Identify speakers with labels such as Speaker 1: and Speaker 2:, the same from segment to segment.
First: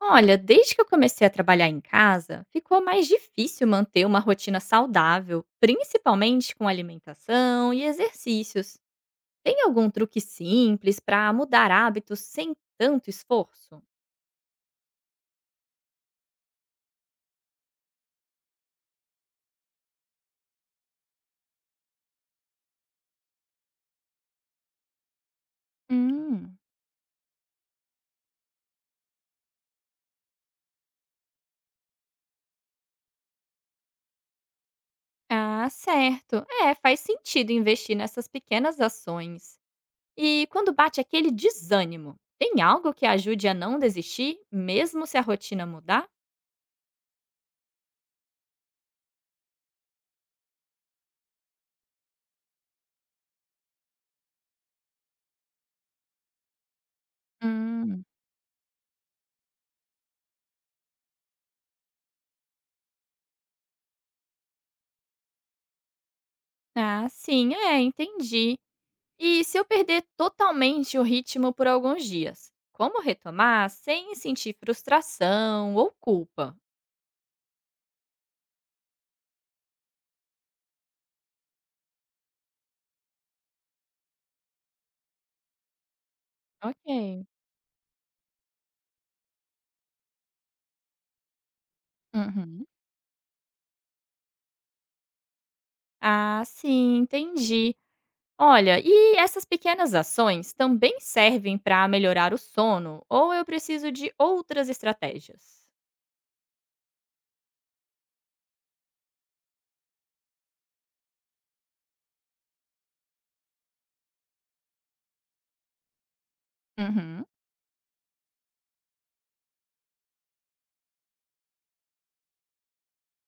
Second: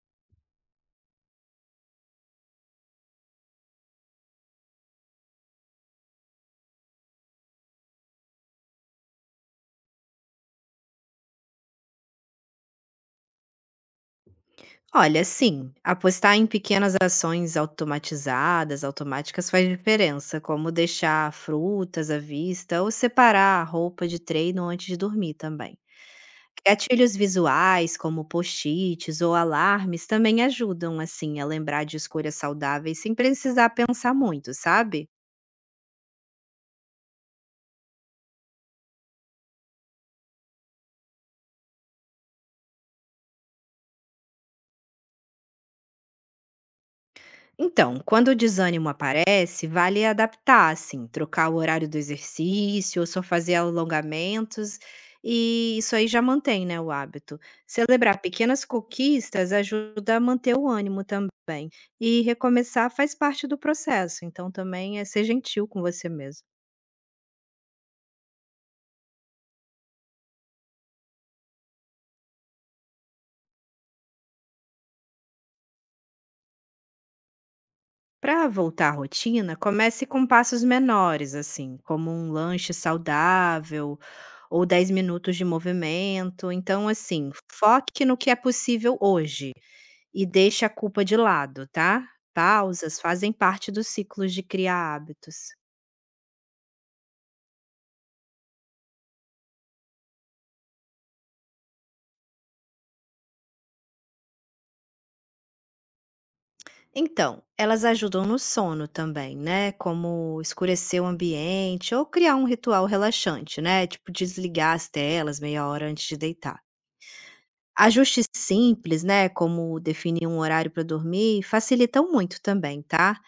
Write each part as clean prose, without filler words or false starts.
Speaker 1: Olha, desde que eu comecei a trabalhar em casa, ficou mais difícil manter uma rotina saudável, principalmente com alimentação e exercícios. Tem algum truque simples para mudar hábitos sem tanto esforço?
Speaker 2: Olha, sim, apostar em pequenas ações automatizadas, automáticas faz diferença, como deixar frutas à vista ou separar a roupa de treino antes de dormir também.
Speaker 1: Hum,
Speaker 2: Gatilhos visuais, como post-its ou alarmes, também ajudam assim a lembrar de escolhas saudáveis sem precisar pensar muito, sabe?
Speaker 1: ah, certo. É, faz sentido investir nessas pequenas ações. E quando bate aquele desânimo, tem algo que ajude a não desistir, mesmo se a rotina mudar?
Speaker 2: Então, quando o desânimo aparece, vale adaptar, assim, trocar o horário do exercício ou só fazer alongamentos, e isso aí já mantém, né, o hábito.
Speaker 1: Hum,
Speaker 2: Celebrar pequenas conquistas ajuda a manter o ânimo também. E recomeçar faz parte do processo, então também é ser gentil com você mesmo.
Speaker 1: ah, sim, é, entendi. E se eu perder totalmente o ritmo por alguns dias? Como retomar sem sentir frustração ou culpa?
Speaker 2: Para voltar à rotina, comece com passos menores, assim, como um lanche saudável ou 10 minutos de movimento. Então,
Speaker 1: Ok.
Speaker 2: assim, foque no que é possível hoje e deixe a culpa de lado, tá?
Speaker 1: Uhum.
Speaker 2: Pausas fazem parte dos ciclos de criar hábitos.
Speaker 1: Ah, sim, entendi. Olha, e essas pequenas ações também servem para melhorar o sono ou eu preciso de outras estratégias?
Speaker 2: Então, elas ajudam no sono também, né? Como escurecer o ambiente ou criar um ritual relaxante, né? Tipo, desligar as telas meia hora antes de deitar.
Speaker 1: Uhum.
Speaker 2: Ajustes simples, né, como definir um horário para dormir, facilitam muito também, tá?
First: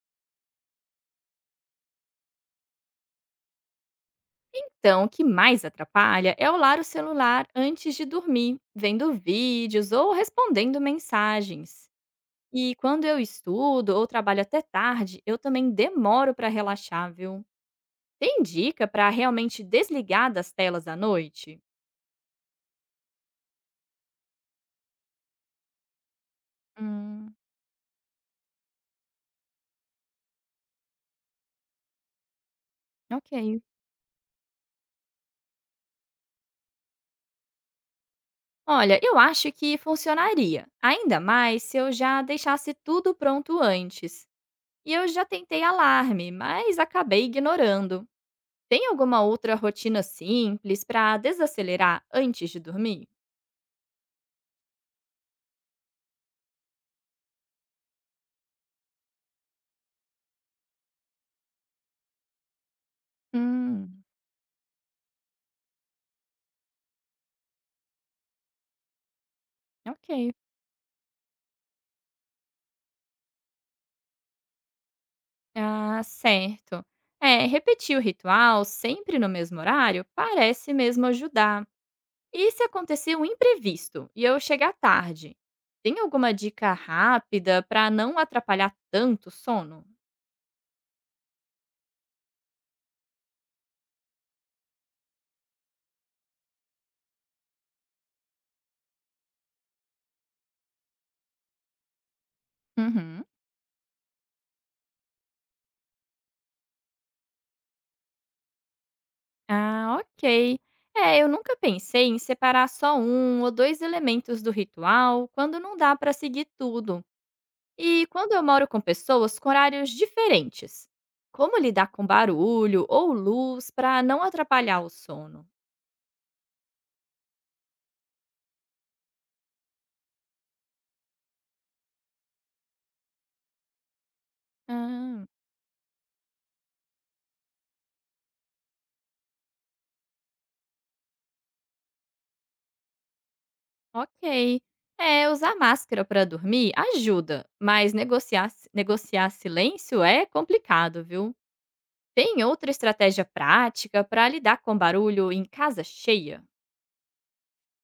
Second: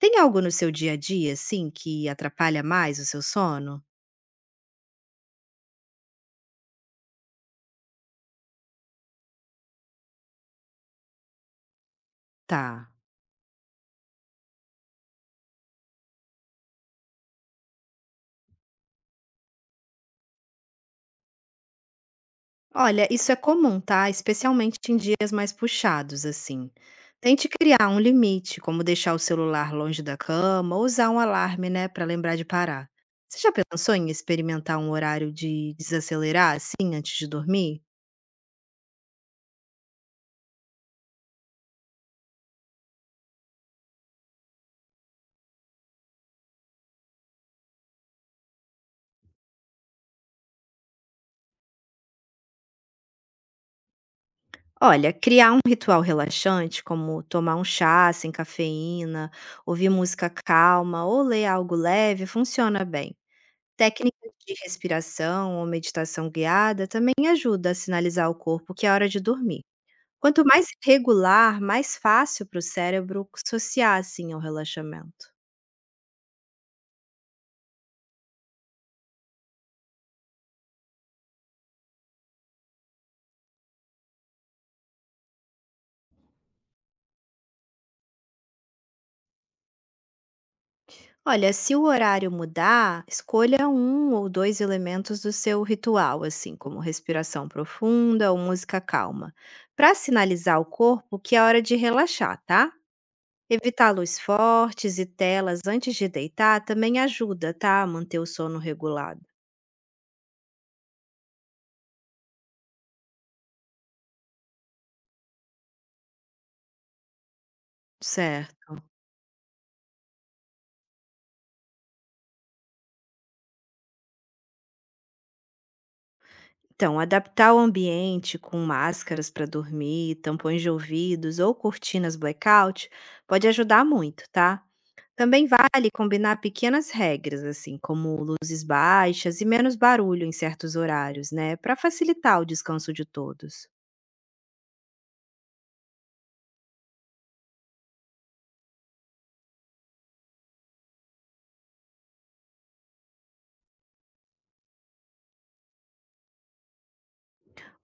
Speaker 2: Tem algo no seu dia a dia, assim, que atrapalha mais o seu sono?
Speaker 1: Então, o que mais atrapalha é olhar o celular antes de dormir, vendo vídeos ou respondendo mensagens. E
Speaker 2: Tá.
Speaker 1: quando eu estudo ou trabalho até tarde, eu também demoro para relaxar, viu? Tem dica para realmente desligar das telas à noite?
Speaker 2: Olha, isso é comum, tá? Especialmente em dias mais puxados, assim.
Speaker 1: Hum,
Speaker 2: Tente criar um limite, como deixar o celular longe da cama ou usar um alarme, né, para lembrar de parar. Você já
Speaker 1: ok.
Speaker 2: pensou em experimentar um horário de desacelerar, assim, antes de dormir?
Speaker 1: Olha, eu acho que funcionaria, ainda mais se eu já deixasse tudo pronto antes. E eu já tentei alarme, mas acabei ignorando. Tem alguma outra rotina simples para desacelerar antes de dormir?
Speaker 2: Olha, criar um ritual relaxante, como tomar um chá sem cafeína, ouvir música calma ou ler algo leve, funciona bem.
Speaker 1: Hum,
Speaker 2: Técnicas de respiração ou meditação guiada também ajuda a sinalizar ao corpo que é hora de dormir.
Speaker 1: ok.
Speaker 2: Quanto mais regular, mais fácil para o cérebro associar assim ao relaxamento.
Speaker 1: Ah, certo. É, repetir o ritual sempre no mesmo horário parece mesmo ajudar. E se acontecer um imprevisto e eu chegar tarde? Tem alguma dica rápida para não atrapalhar tanto o sono?
Speaker 2: Olha, se o horário mudar, escolha um ou dois elementos do seu ritual, assim como respiração profunda ou música calma, para sinalizar ao corpo que é hora de relaxar, tá?
Speaker 1: Uhum.
Speaker 2: Evitar luz fortes e telas antes de deitar também ajuda, tá? A manter o sono regulado.
Speaker 1: Ah, ok. É, eu nunca pensei em separar só um ou dois elementos do ritual quando não dá para seguir tudo. E quando eu moro com
Speaker 2: Certo.
Speaker 1: pessoas com horários diferentes, como lidar com barulho ou luz para não atrapalhar o sono?
Speaker 2: Então, adaptar o ambiente com máscaras para dormir, tampões de ouvidos ou cortinas blackout pode ajudar muito, tá?
Speaker 1: Ah,
Speaker 2: Também vale combinar pequenas regras, assim, como luzes baixas e menos barulho em certos horários, né, para facilitar o descanso de todos.
Speaker 1: ok. É, usar máscara para dormir ajuda, mas negociar silêncio é complicado, viu? Tem outra estratégia prática para lidar com barulho em casa cheia?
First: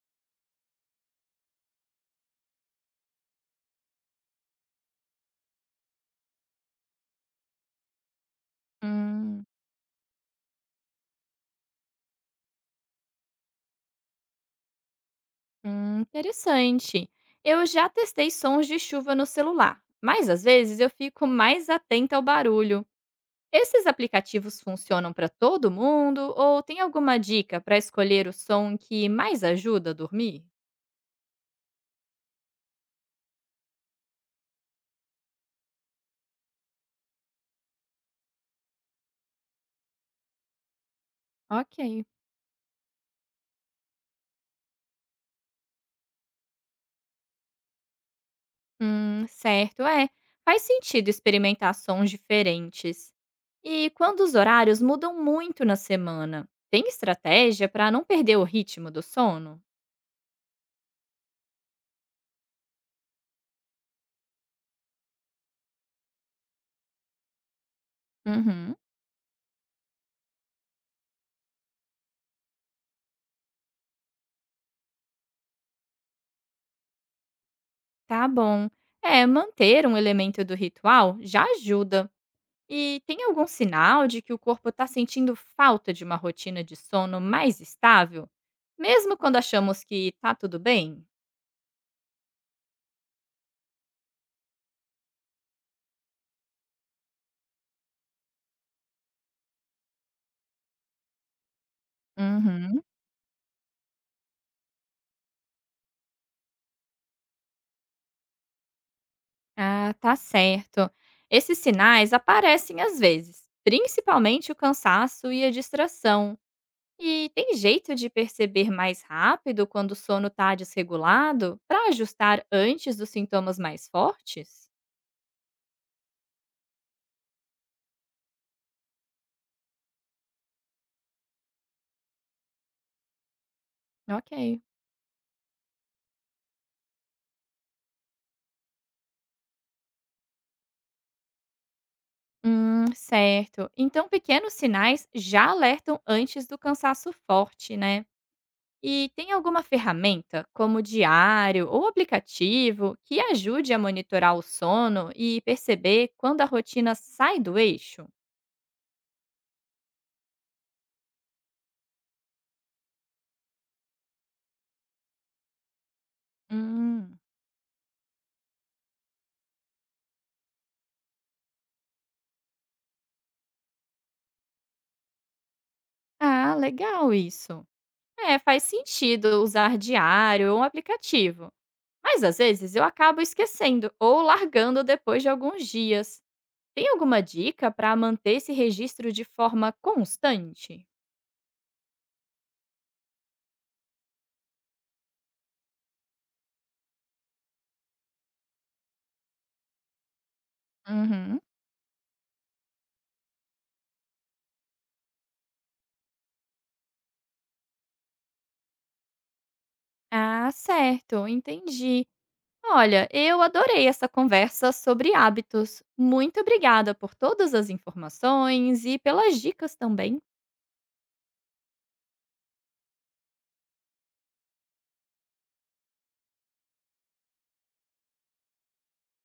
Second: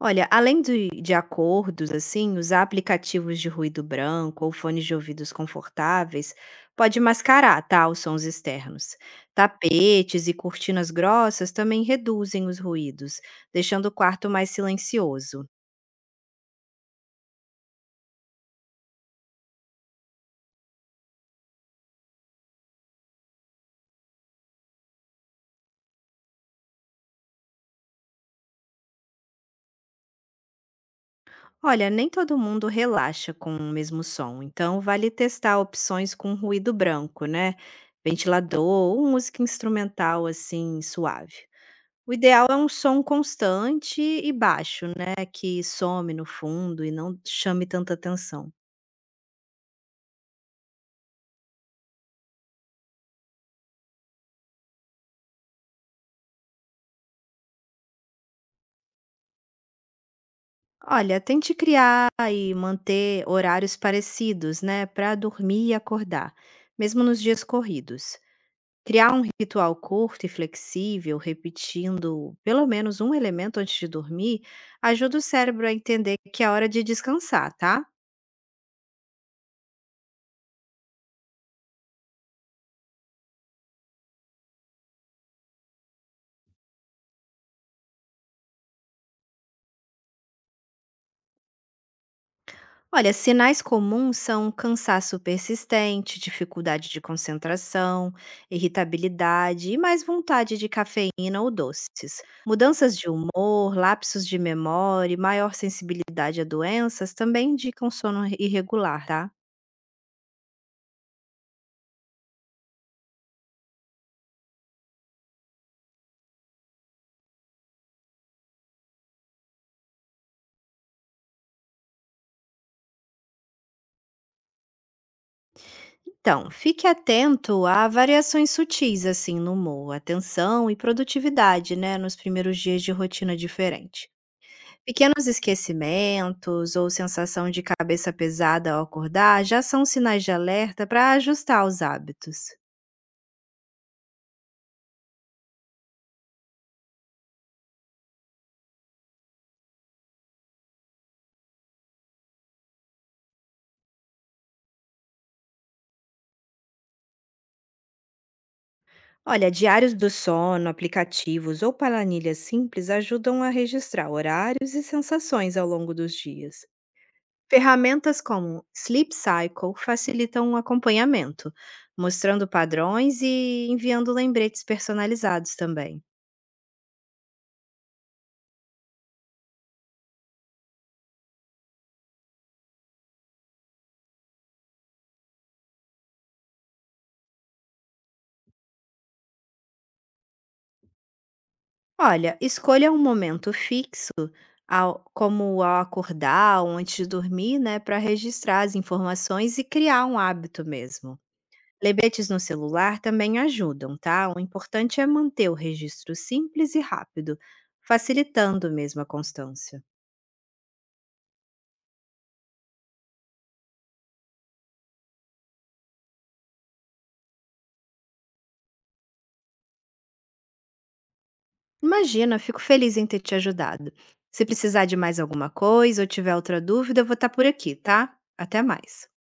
Speaker 2: Olha, além de acordos, assim, usar aplicativos de ruído branco ou fones de ouvidos confortáveis pode mascarar, tá, os sons externos.
Speaker 1: Hum,
Speaker 2: Tapetes e cortinas grossas também reduzem os ruídos, deixando o quarto mais silencioso.
Speaker 1: Interessante. Eu já testei sons de chuva no celular, mas às vezes eu fico mais atenta ao barulho. Esses aplicativos funcionam para todo mundo ou tem alguma dica para escolher o som que mais ajuda a dormir?
Speaker 2: Olha, nem todo mundo relaxa com o mesmo som, então vale testar opções com ruído branco, né? Ventilador ou música instrumental assim suave.
Speaker 1: Ok.
Speaker 2: O ideal é um som constante e baixo, né? Que some no fundo e não chame tanta atenção.
Speaker 1: Certo, é. Faz sentido experimentar sons diferentes. E quando os horários mudam muito na semana, tem estratégia para não perder o ritmo do sono?
Speaker 2: Olha, tente criar e manter horários parecidos, né? Para dormir e acordar, mesmo nos dias corridos.
Speaker 1: Uhum.
Speaker 2: Criar um ritual curto e flexível, repetindo pelo menos um elemento antes de dormir, ajuda o cérebro a entender que é hora de descansar, tá?
Speaker 1: Tá bom. É, manter um elemento do ritual já ajuda. E tem algum sinal de que o corpo está sentindo falta de uma rotina de sono mais estável, mesmo quando achamos que está tudo bem?
Speaker 2: Olha, sinais comuns são cansaço persistente, dificuldade de concentração, irritabilidade e mais vontade de cafeína ou doces.
Speaker 1: Uhum.
Speaker 2: Mudanças de humor, lapsos de memória e maior sensibilidade a doenças também indicam sono irregular, tá?
Speaker 1: Ah, tá certo. Esses sinais aparecem às vezes, principalmente o cansaço e a distração. E tem jeito de perceber mais rápido quando o sono está desregulado para ajustar antes dos sintomas mais fortes?
Speaker 2: Então, fique atento a variações sutis assim no humor, atenção e produtividade, né, nos primeiros dias de rotina diferente.
Speaker 1: Ok.
Speaker 2: Pequenos esquecimentos ou sensação de cabeça pesada ao acordar já são sinais de alerta para ajustar os hábitos.
Speaker 1: Certo. Então, pequenos sinais já alertam antes do cansaço forte, né? E tem alguma ferramenta, como diário ou aplicativo, que ajude a monitorar o sono e perceber quando a rotina sai do eixo?
Speaker 2: Olha, diários do sono, aplicativos ou planilhas simples ajudam a registrar horários e sensações ao longo dos dias.
Speaker 1: Hum.
Speaker 2: Ferramentas como Sleep Cycle facilitam o acompanhamento, mostrando padrões e enviando lembretes personalizados também.
Speaker 1: Ah, legal isso. É, faz sentido usar diário ou um aplicativo. Mas às vezes eu acabo esquecendo ou largando depois de alguns dias. Tem alguma dica para manter esse registro de forma constante?
Speaker 2: Olha, escolha um momento fixo, como ao acordar ou antes de dormir, né, para registrar as informações e criar um hábito mesmo.
Speaker 1: Uhum.
Speaker 2: Lembretes no celular também ajudam, tá? O importante é manter o registro simples e rápido, facilitando mesmo a constância.
Speaker 1: Ah, certo, entendi. Olha, eu adorei essa conversa sobre hábitos. Muito obrigada por todas as informações e pelas dicas também.
Speaker 2: Imagina, fico feliz em ter te ajudado. Se precisar de mais alguma coisa ou tiver outra dúvida, eu vou estar por aqui, tá? Até mais.